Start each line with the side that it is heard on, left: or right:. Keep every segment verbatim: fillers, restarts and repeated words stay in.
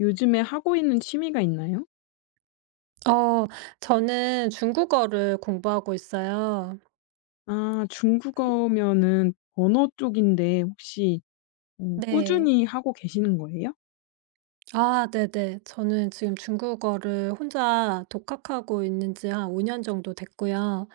left: 요즘에 하고 있는 취미가 있나요?
right: 어 저는 중국어를 공부하고 있어요.
left: 아, 중국어면은 언어 쪽인데 혹시 어
right: 네.
left: 꾸준히 하고 계시는 거예요?
right: 아, 네네. 저는 지금 중국어를 혼자 독학하고 있는 지 한 오 년 정도 됐고요.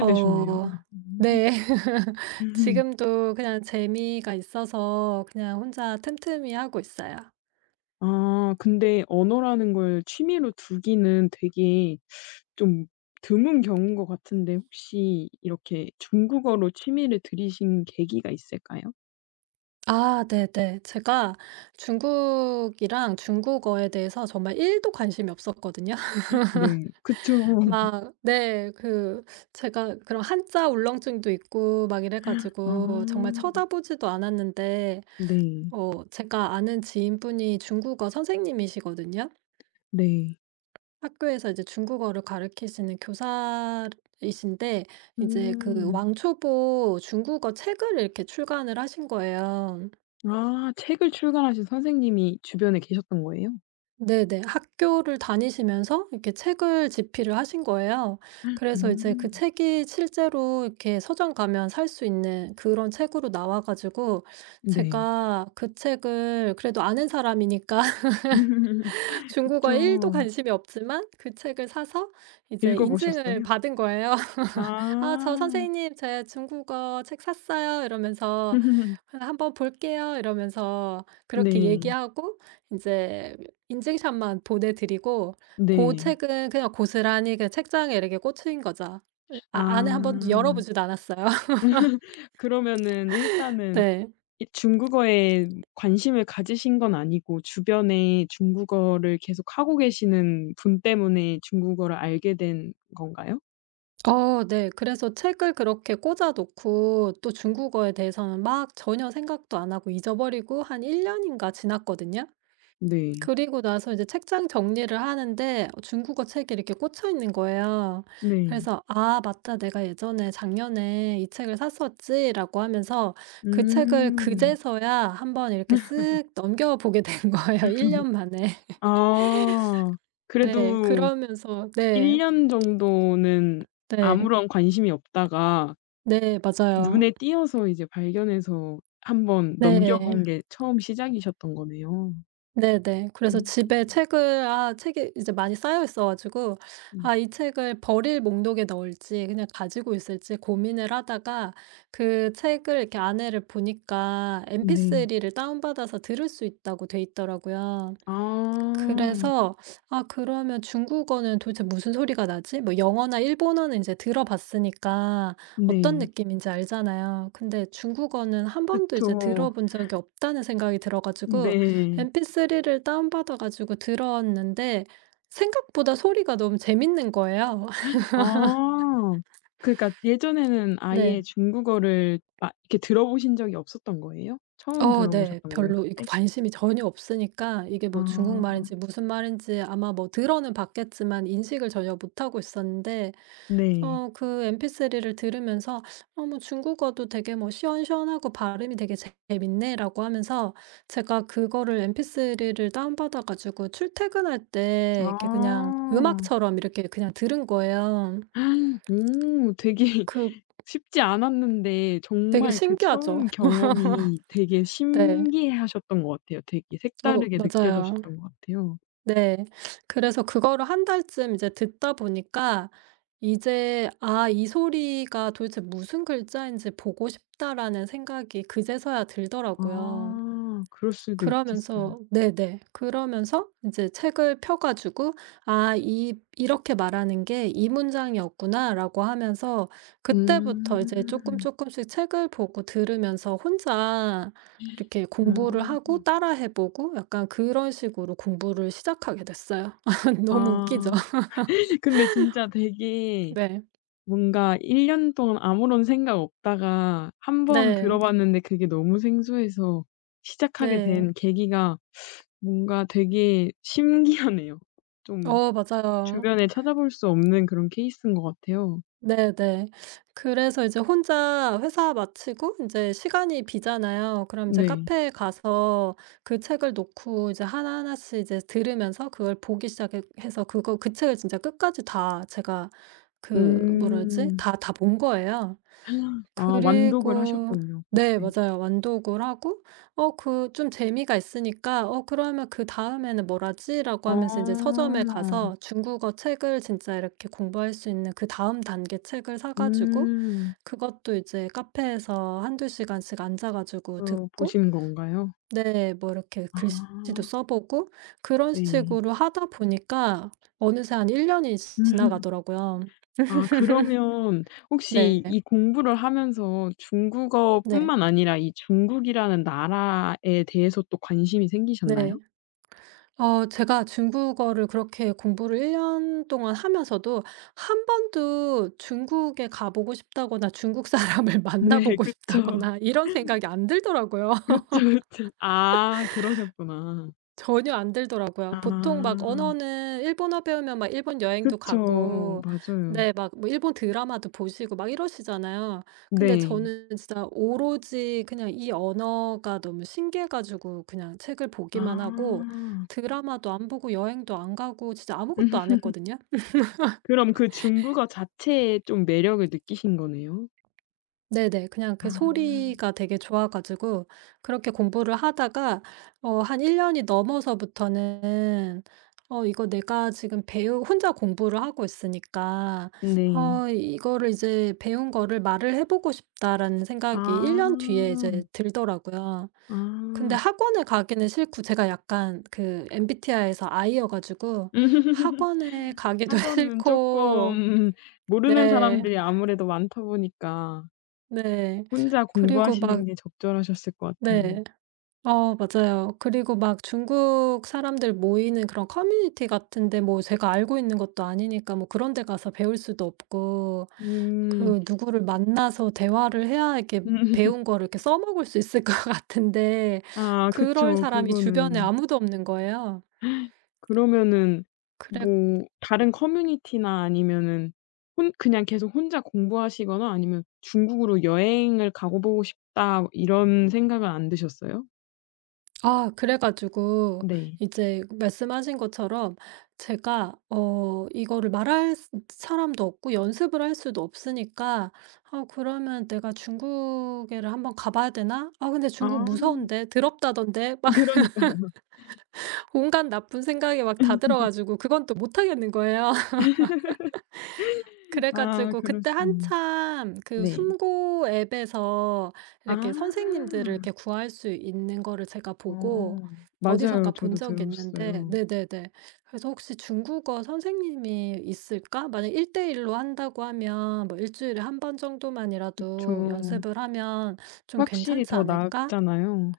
right: 어,
left: 음.
right: 네. 지금도 그냥 재미가 있어서 그냥 혼자 틈틈이 하고 있어요.
left: 아, 근데 언어라는 걸 취미로 두기는 되게 좀 드문 경우인 것 같은데, 혹시 이렇게 중국어로 취미를 들이신 계기가 있을까요?
right: 아, 네네. 제가 중국이랑 중국어에 대해서 정말 일도 관심이 없었거든요.
left: 네, 그쵸.
right: 막, 네. 그, 제가 그런 한자 울렁증도 있고 막 이래 가지고 정말
left: 아.
right: 쳐다보지도 않았는데,
left: 네.
right: 어, 제가 아는 지인분이 중국어 선생님이시거든요.
left: 네.
right: 학교에서 이제 중국어를 가르치시는 교사이신데, 이제 그
left: 음.
right: 왕초보 중국어 책을 이렇게 출간을 하신 거예요.
left: 아, 책을 출간하신 선생님이 주변에 계셨던 거예요?
right: 네네. 학교를 다니시면서 이렇게 책을 집필을 하신 거예요. 그래서 이제 그
left: 음.
right: 책이 실제로 이렇게 서점 가면 살 수 있는 그런 책으로 나와 가지고,
left: 네.
right: 제가 그 책을 그래도 아는 사람이니까 중국어에 1 도
left: 그쵸.
right: 관심이 없지만 그 책을 사서 이제
left: 읽어
right: 인증을
left: 보셨어요?
right: 받은 거예요. "아, 저
left: 아.
right: 선생님, 제 중국어 책 샀어요." 이러면서 "한번 볼게요." 이러면서 그렇게
left: 네.
right: 얘기하고 이제 인증샷만 보내 드리고, 그
left: 네.
right: 책은 그냥 고스란히 그냥 책장에 이렇게 꽂힌 거죠. 예, 아, 안에 한번 열어
left: 아.
right: 보지도 않았어요.
left: 그러면은 일단은
right: 네.
left: 이 중국어에 관심을 가지신 건 아니고, 주변에 중국어를 계속 하고 계시는 분 때문에 중국어를 알게 된 건가요?
right: 어, 네. 그래서 책을 그렇게 꽂아 놓고 또 중국어에 대해서는 막 전혀 생각도 안 하고 잊어버리고 한 일 년 년인가 지났거든요.
left: 네.
right: 그리고 나서 이제 책장 정리를 하는데 중국어 책이 이렇게 꽂혀 있는 거예요.
left: 네.
right: 그래서 '아, 맞다. 내가 예전에 작년에 이 책을 샀었지.'라고 하면서 그 책을
left: 음.
right: 그제서야 한번 이렇게 쓱 넘겨보게 된 거예요, 일 년 만에.
left: 아.
right: 네.
left: 그래도
right: 그러면서 네.
left: 일 년 정도는
right: 네.
left: 아무런 관심이 없다가
right: 네. 맞아요.
left: 눈에 띄어서 이제 발견해서 한번 넘겨
right: 네.
left: 본 게 처음 시작이셨던 거네요.
right: 네네. 그래서
left: 음.
right: 집에 책을 아, 책이 이제 많이 쌓여 있어 가지고
left: 네.
right: '아, 이 책을 버릴 목록에 넣을지 그냥 가지고 있을지.' 고민을 하다가 그 책을 이렇게 안에를 보니까
left: 네.
right: 엠피쓰리를 다운받아서 들을 수 있다고 돼 있더라고요.
left: 아.
right: 그래서 '아, 그러면 중국어는 도대체 무슨 소리가 나지?' 뭐 영어나 일본어는 인제 들어봤으니까 어떤
left: 네,
right: 느낌인지 알잖아요. 근데 중국어는 한 번도 이제
left: 그쵸.
right: 들어본 적이 없다는 생각이 들어 가지고
left: 네.
right: 엠피쓰리를 다운받아 가지고 들었는데 생각보다 소리가 너무 재밌는 거예요.
left: 아. 그러니까 예전에는
right: 네.
left: 아예 중국어를 막 이렇게 들어보신 적이 없었던 거예요? 처음
right: 어, 네.
left: 들어보셨던 거예요,
right: 별로 이거
left: 그때?
right: 관심이 전혀 없으니까 이게
left: 아.
right: 뭐 중국말인지 무슨 말인지 아마 뭐 들어는 봤겠지만 인식을 전혀 못하고 있었는데
left: 네.
right: 어, 그 엠피쓰리를 들으면서 "어, 뭐 중국어도 되게 뭐 시원시원하고 발음이 되게 재- 재밌네."라고 하면서 제가 그거를 엠피쓰리를 다운받아 가지고 출퇴근할 때 이렇게 그냥
left: 아.
right: 음악처럼 이렇게 그냥 들은 거예요.
left: 오, 되게
right: 그,
left: 쉽지 않았는데,
right: 되게
left: 정말 그
right: 신기하죠?
left: 처음 경험이 되게
right: 네.
left: 신기해하셨던 것 같아요. 되게
right: 어,
left: 색다르게
right: 맞아요.
left: 느껴졌었던 것 같아요.
right: 네. 그래서 그거를 한 달쯤 이제 듣다 보니까 이제 '아, 이 소리가 도대체 무슨 글자인지 보고 싶다.'라는 생각이 그제서야 들더라고요.
left: 아, 그럴 수도 있겠어요.
right: 그러면서 네네. 그러면서 이제 책을 펴 가지고 '아, 이 이렇게 말하는 게 이 문장이었구나.'라고 하면서 그때부터 이제 조금
left: 음.
right: 조금씩 책을 보고 들으면서 혼자 이렇게 공부를
left: 음.
right: 하고 따라해 보고 약간 그런 식으로 공부를 시작하게 됐어요. 너무 웃기죠?
left: 아. 근데 진짜 되게
right: 네.
left: 뭔가 일 년 동안 아무런 생각 없다가 한번
right: 네.
left: 들어봤는데 그게 너무 생소해서 시작하게
right: 네.
left: 된 계기가 뭔가 되게 신기하네요. 좀
right: 어, 맞아요.
left: 주변에 찾아볼 수 없는 그런 케이스인 것 같아요.
right: 네네. 그래서 이제 혼자 회사 마치고 이제 시간이 비잖아요. 그럼 이제
left: 네.
right: 카페에 가서 그 책을 놓고 이제 하나하나씩 이제 들으면서 그걸 보기 시작해 서 그거 그 책을 진짜 끝까지 다 제가 그 뭐라 지
left: 음.
right: 다 다 본 거예요.
left: 아, 완독을
right: 그리고
left: 하셨군요,
right: 네,
left: 그때.
right: 맞아요. 완독을 하고 어, 그 좀 재미가 있으니까 '어, 그러면 그다음에는 뭘 하지?'라고 하면서 이제 서점에
left: 아.
right: 가서 중국어 책을 진짜 이렇게 공부할 수 있는 그다음 단계 책을 사 가지고
left: 음.
right: 그것도 이제 카페에서 한두 시간씩 앉아 가지고
left: 그
right: 듣고
left: 보신 건가요?
right: 네, 뭐 이렇게
left: 아.
right: 글씨도 써 보고 그런
left: 네.
right: 식으로 하다 보니까 어느새 한 일 년 년이 지 지나가더라고요.
left: 아, 그러면
right: 네.
left: 혹시 이 공부를 하면서
right: 네.
left: 중국어뿐만 아니라 이 중국이라는 나라에 대해서 또 관심이 생기셨나요?
right: 네. 어, 제가 중국어를 그렇게 공부를 일 년 동안 하면서도 한 번도 중국에 가 보고 싶다거나 중국 사람을 만나
left: 네.
right: 보고
left: 그쵸.
right: 싶다거나 이런 생각이 안 들더라고요.
left: 그쵸, 그쵸. 아, 그러셨구나.
right: 전혀 안 들더라고요.
left: 아.
right: 보통 막 언어는 일본어 배우면 막 일본 여행도
left: 그쵸,
right: 가고
left: 맞아요.
right: 네, 막 뭐 일본 드라마도 보시고 막 이러시잖아요. 근데
left: 네.
right: 저는 진짜 오로지 그냥 이 언어가 너무 신기해 가지고 그냥 책을 보기만 하고
left: 아.
right: 드라마도 안 보고 여행도 안 가고 진짜 아무것도 안 했거든요.
left: 그럼 그 중국어 자체에 좀 매력을 느끼신 거네요?
right: 네네. 그냥 그
left: 아.
right: 소리가 되게 좋아 가지고 그렇게 공부를 하다가 어, 한 일 년 년이 넘어서부터는 '어, 이거 내가 지금 배우 혼자 공부를 하고 있으니까
left: 네.
right: 어, 이거를 이제 배운 거를 말을 해 보고 싶다.'라는 생각이 1
left: 아.
right: 년 뒤에 이제 들더라고요. 근데
left: 아.
right: 학원에 가기는 싫고 제가 약간 그 엠비티아이에서 I여 가지고 학원에 가기도
left: 학원은
right: 싫고
left: 쪼끔 모르는
right: 네.
left: 사람들이 아무래도 많다 보니까
right: 네.
left: 혼자
right: 그리고 막
left: 공부하시는 게 적절하셨을 것 같아요.
right: 네. 어, 맞아요. 그리고 막 중국 사람들 모이는 그런 커뮤니티 같은데 뭐 제가 알고 있는 것도 아니니까 뭐 그런 데 가서 배울 수도 없고
left: 음.
right: 그 누구를 만나서 대화를 해야 이렇게 배운 거를 이렇게 써먹을 수 있을 것 같은데
left: 아,
right: 그럴
left: 그쵸.
right: 사람이 주변에
left: 그거는.
right: 아무도 없는 거예요.
left: 그러면은
right: 그래,
left: 뭐 다른 커뮤니티나 아니면은 혼 그냥 계속 혼자 공부하시거나 아니면 '중국으로 여행을 가고 보고 싶다.' 이런 생각은 안 드셨어요?
right: 아, 그래 가지고
left: 네.
right: 이제 말씀하신 것처럼 제가 어, 이거를 말할 스 사람도 없고 연습을 할 수도 없으니까 '아, 그러면 내가 중국에를 한번 가 봐야 되나? 아, 근데 중국
left: 아.
right: 무서운데. 더럽다던데.' 막
left: 그러니까요.
right: 온갖 나쁜 생각이 막 다 들어 가지고 그건 또 못 하겠는 거예요. 그래
left: 아,
right: 가지고 그때
left: 그러시군요.
right: 한참 그
left: 네.
right: 숨고 앱에서
left: 아.
right: 이렇게 선생님들을 이렇게 구할 수 있는 거를 제가 보고
left: 어,
right: 어디선가
left: 맞아요.
right: 본
left: 저도
right: 적이 있는데
left: 들었어요.
right: 네네네. 그래서 '혹시 중국어 선생님이 있을까? 만약 일 대일로 한다고 하면 뭐 일주일에 한 번 정도만이라도
left: 그쵸.
right: 연습을 하면 좀
left: 확실히
right: 괜찮지
left: 더
right: 않을까?'
left: 낫잖아요.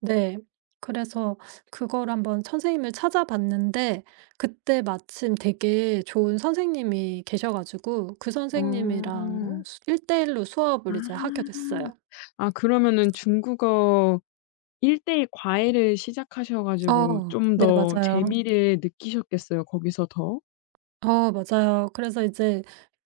right: 네. 그래서 그걸 한번 선생님을 찾아봤는데 그때 마침 되게 좋은 선생님이 계셔 가지고 그
left: 어.
right: 선생님이랑 일대일로 수업을 이제 하게
left: 아.
right: 됐어요.
left: 아, 그러면은 중국어 일 대일 과외를 시작하셔 가지고
right: 어.
left: 좀
right: 네,
left: 더
right: 맞아요.
left: 재미를 느끼셨겠어요, 거기서 더.
right: 어, 맞아요. 그래서 이제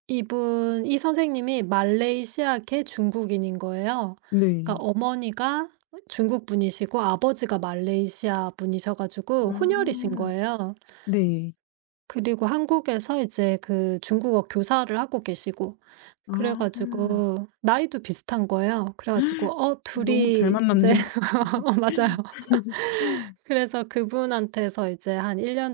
right: 이분 이 선생님이 말레이시아계 중국인인 거예요.
left: 네.
right: 그러니까 어머니가 중국 분이시고 아버지가 말레이시아 분이셔 가지고 혼혈이신
left: 아.
right: 거예요.
left: 네.
right: 그리고 한국에서 이제 그 중국어 교사를 하고 계시고 그래
left: 아.
right: 가지고 나이도 비슷한 거예요. 그래 가지고 어,
left: 너무 잘
right: 둘이 이제
left: 만났네요.
right: 어, 맞아요. 그래서 그분한테서 이제 한 일 년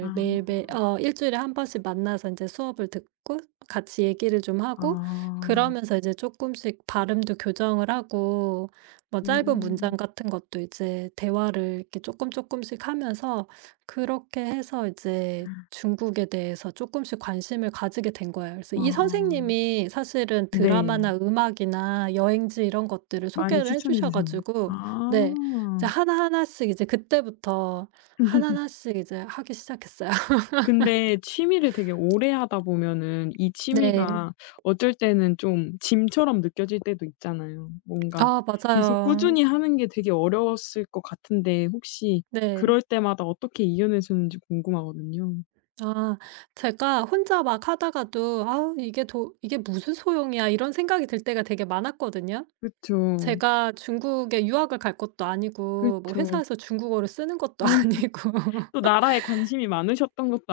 left: 아.
right: 매일매일 어, 일 주일에 한 번씩 만나서 이제 수업을 듣고 같이 얘기를 좀 하고
left: 아.
right: 그러면서 이제 조금씩 발음도 교정을 하고 뭐 짧은 문장
left: 음.
right: 같은 것도 이제 대화를 이렇게 조금 조금씩 하면서 그렇게 해서 이제 중국에 대해서 조금씩 관심을 가지게 된 거예요. 그래서
left: 아.
right: 이 선생님이 사실은
left: 네.
right: 드라마나 음악이나 여행지 이런 것들을
left: 많이
right: 소개를 해
left: 추천해
right: 주셔
left: 주셨나요?
right: 가지고
left: 아.
right: 네. 이제 하나하나씩 이제 그때부터 하나하나씩 이제 하기 시작했어요.
left: 근데 취미를 되게 오래 하다 보면은 이
right: 네.
left: 취미가, 음, 어쩔 때는 좀 짐처럼 느껴질 때도 있잖아요. 뭔가
right: 아,
left: 계속
right: 맞아요.
left: 꾸준히 하는 게 되게 어려웠을 것 같은데, 혹시
right: 네.
left: 그럴 때마다 어떻게 이겨내셨는지 궁금하거든요.
right: 아, 제가 혼자 막 하다가도 '아, 이게 도 이게 무슨 소용이야.' 이런 생각이 들 때가 되게 많았거든요.
left: 그쵸.
right: 제가 중국에 유학을 갈 것도 아니고 뭐
left: 그쵸.
right: 회사에서 중국어를 쓰는 것도
left: 음.
right: 아니고
left: 또 나라에 관심이 많으셨던 것도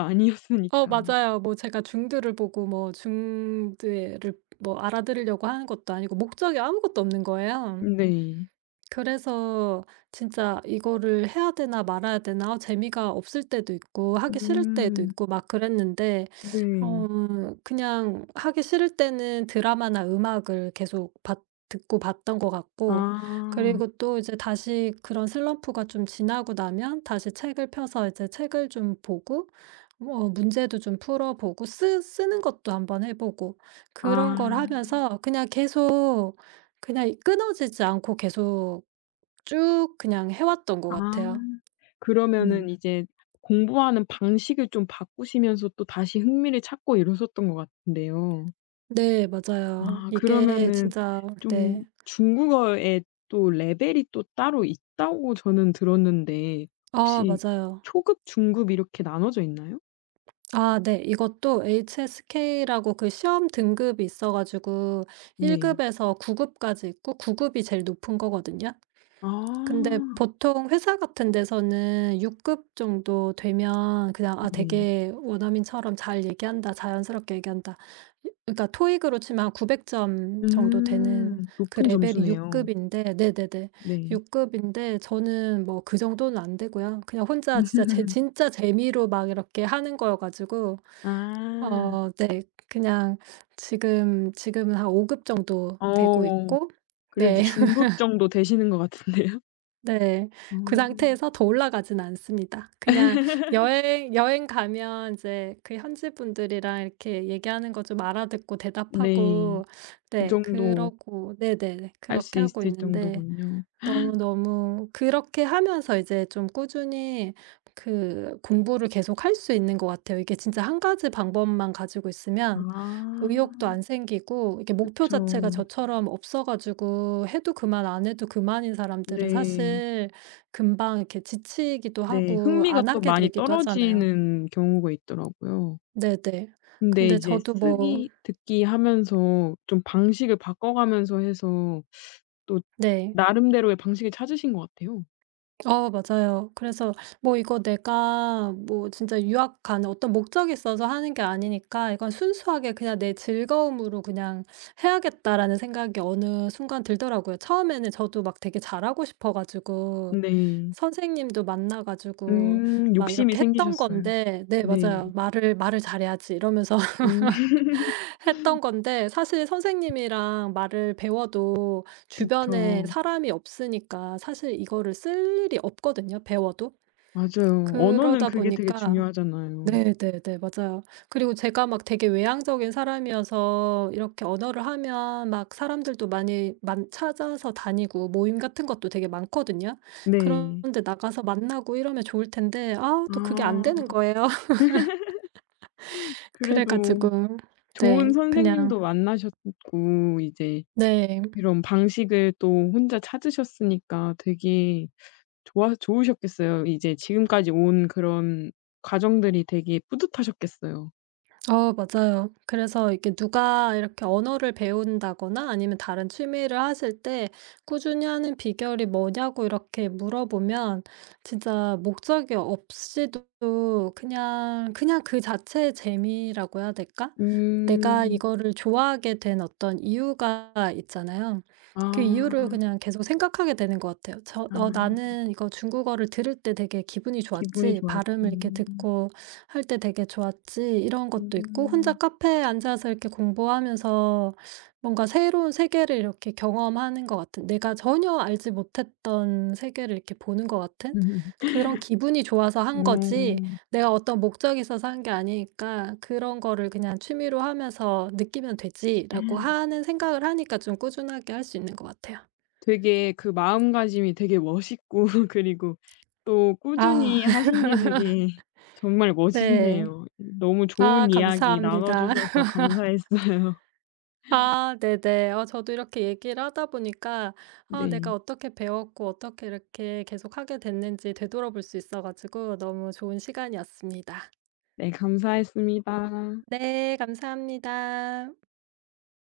right: 어,
left: 아니었으니까.
right: 맞아요. 뭐 제가 중드를 보고 뭐 중드를 뭐 알아들으려고 하는 것도 아니고 목적이 아무것도 없는 거예요.
left: 네.
right: 그래서 진짜 '이거를 해야 되나 말아야 되나.' 어, 재미가 없을 때도 있고 하기 싫을 때도
left: 음.
right: 있고 막 그랬는데
left: 네.
right: 어, 그냥 하기 싫을 때는 드라마나 음악을 계속 봤 듣고 봤던 것 같고
left: 아.
right: 그리고 또 이제 다시 그런 슬럼프가 좀 지나고 나면 다시 책을 펴서 이제 책을 좀 보고 뭐 문제도 좀 풀어 보고 쓰 쓰는 것도 한번 해 보고 그런
left: 아.
right: 걸 하면서 그냥 계속 그냥 끊어지지 않고 계속 쭉 그냥 해 왔던 것
left: 아.
right: 같아요. 음.
left: 그러면은 이제 공부하는 방식을 좀 바꾸시면서 또 다시 흥미를 찾고 이러셨던 것 같은데요.
right: 네, 맞아요.
left: 아,
right: 이게
left: 그러면은
right: 진짜
left: 좀
right: 네.
left: 중국어의 또 레벨이 또 따로 있다고 저는 들었는데,
right: 아,
left: 혹시
right: 맞아요.
left: 초급, 중급 이렇게 나눠져 있나요?
right: 아, 네. 이것도 에이치에스케이라고 그 시험 등급이 있어 가지고 일
left: 네.
right: 급에서 구 급까지 있고 구 급이 제일 높은 거거든요.
left: 아.
right: 근데 보통 회사 같은 데서는 육 급 정도 되면 그냥 '아,
left: 네.
right: 되게 원어민처럼 잘 얘기한다. 자연스럽게 얘기한다.' 이 그러니까 토익으로 치면 한 구백 점 정도
left: 음,
right: 되는 그
left: 높은
right: 레벨이 육
left: 점수네요.
right: 급인데 네네네.
left: 네.
right: 육 급인데 저는 뭐 그 정도는 안 되고요. 그냥 혼자 진짜 재 진짜 재미로 막 이렇게 하는 거여 가지고
left: 아.
right: 어, 네. 그냥 지금 지금은 한 오 급 정도 되고
left: 어.
right: 있고
left: 그래도
right: 네.
left: 중급 정도 되시는 것 같은데요.
right: 네. 그
left: 어.
right: 상태에서 더 올라가진 않습니다. 그냥 여행 여행 가면 인제 그 현지 분들이랑 이렇게 얘기하는 거 좀 알아듣고
left: 네.
right: 대답하고
left: 그
right: 네,
left: 정도
right: 그러고 네네네.
left: 할 수
right: 그렇게 하고
left: 있을
right: 있는데
left: 정도군요.
right: 너무너무 그렇게 하면서 이제 좀 꾸준히 그 공부를 계속할 수 있는 것 같아요. 이게 진짜 한 가지 방법만 가지고 있으면 의욕도
left: 아,
right: 안 생기고 이게 목표
left: 그쵸.
right: 자체가 저처럼 없어 가지고 해도 그만 안 해도 그만인 사람들은
left: 네.
right: 사실 금방 이렇게 지치기도
left: 네,
right: 하고
left: 흥미가
right: 안
left: 또
right: 하게
left: 많이
right: 되기도 하잖아요.
left: 떨어지는 경우가 있더라고요.
right: 네네.
left: 근데
right: 근데
left: 이제
right: 저도 뭐
left: 쓰기, 듣기 하면서 좀 방식을 바꿔가면서 해서 또
right: 네.
left: 나름대로의 방식을 찾으신 것 같아요.
right: 어, 맞아요. 그래서 뭐 이거 내가 뭐 진짜 유학 가는 어떤 목적이 있어서 하는 게 아니니까 이건 순수하게 그냥 '내 즐거움으로 그냥 해야겠다.'라는 생각이 어느 순간 들더라고요. 처음에는 저도 막 되게 잘하고 싶어 가지고
left: 네.
right: 선생님도 만나 가지고
left: 음,
right: 막
left: 욕심이
right: 이렇게 했던
left: 생기셨어요.
right: 건데 네,
left: 네.
right: 맞아요. '말을 말을 잘해야지.' 이러면서
left: 음.
right: 했던 건데 사실 선생님이랑 말을 배워도
left: 그쵸,
right: 주변에 사람이 없으니까 사실 이거를 쓸 일이 없거든요, 배워도.
left: 맞아요. 언어는
right: 그러다
left: 그게 되게
right: 보니까
left: 중요하잖아요.
right: 네네네. 맞아요. 그리고 제가 막 되게 외향적인 사람이어서 이렇게 언어를 하면 막 사람들도 많이 만 찾아서 다니고 모임 같은 것도 되게 많거든요.
left: 네.
right: 그런데 나가서 만나고 이러면 좋을 텐데 아, 또 그게 안 되는
left: 아,
right: 거예요. 그래
left: 그래도
right: 가지고 네.
left: 좋은
right: 그냥
left: 선생님도 만나셨고 이제
right: 네.
left: 이런 방식을 또 혼자 찾으셨으니까 되게 좋아 좋으셨겠어요. 이제 지금까지 온 그런 과정들이 되게 뿌듯하셨겠어요.
right: 어, 맞아요. 그래서 이렇게 누가 이렇게 언어를 배운다거나 아니면 다른 취미를 하실 때 꾸준히 하는 비결이 뭐냐고 이렇게 물어보면 진짜 목적이 없이도 그냥, 그냥 그 자체의 재미라고 해야 될까? 내가
left: 음.
right: 이거를 좋아하게 된 어떤 이유가 있잖아요. 그 이유를
left: 아.
right: 그냥 계속 생각하게 되는 것 같아요. 저,
left: 아.
right: 어, 나는 이거 중국어를 들을 때 되게 기분이
left: 기분이
right: 좋았지. 발음을 이렇게
left: 좋았던.
right: 듣고 할 때 되게 좋았지 이런 것도 있고 혼자
left: 음.
right: 카페에 앉아서 이렇게 공부하면서 뭔가 새로운 세계를 이렇게 경험하는 것 같은 내가 전혀 알지 못했던 세계를 이렇게 보는 것 같은 그런 기분이 좋아서
left: 어.
right: 한 거지 내가 어떤 목적이 있어서 한 게 아니니까 '그런 거를 그냥 취미로 하면서 느끼면 되지.'라고 하는 생각을 하니까 좀 꾸준하게 할 수 있는 것 같아요.
left: 되게 그 마음가짐이 되게 멋있고 그리고 또
right: 아,
left: 꾸준히 하신 게 되게 정말
right: 네.
left: 멋있네요. 너무
right: 아,
left: 좋은 이야기 나눠
right: 감사합니다.
left: 주셔서 감사했어요.
right: 아, 네네. 어, 저도 이렇게 얘기를 하다 보니까 아, 내가
left: 네.
right: 어떻게 배웠고 어떻게 이렇게 계속하게 됐는지 되돌아볼 수 있어 가지고 너무 좋은 시간이었습니다.
left: 네, 감사했습니다.
right: 네, 감사합니다.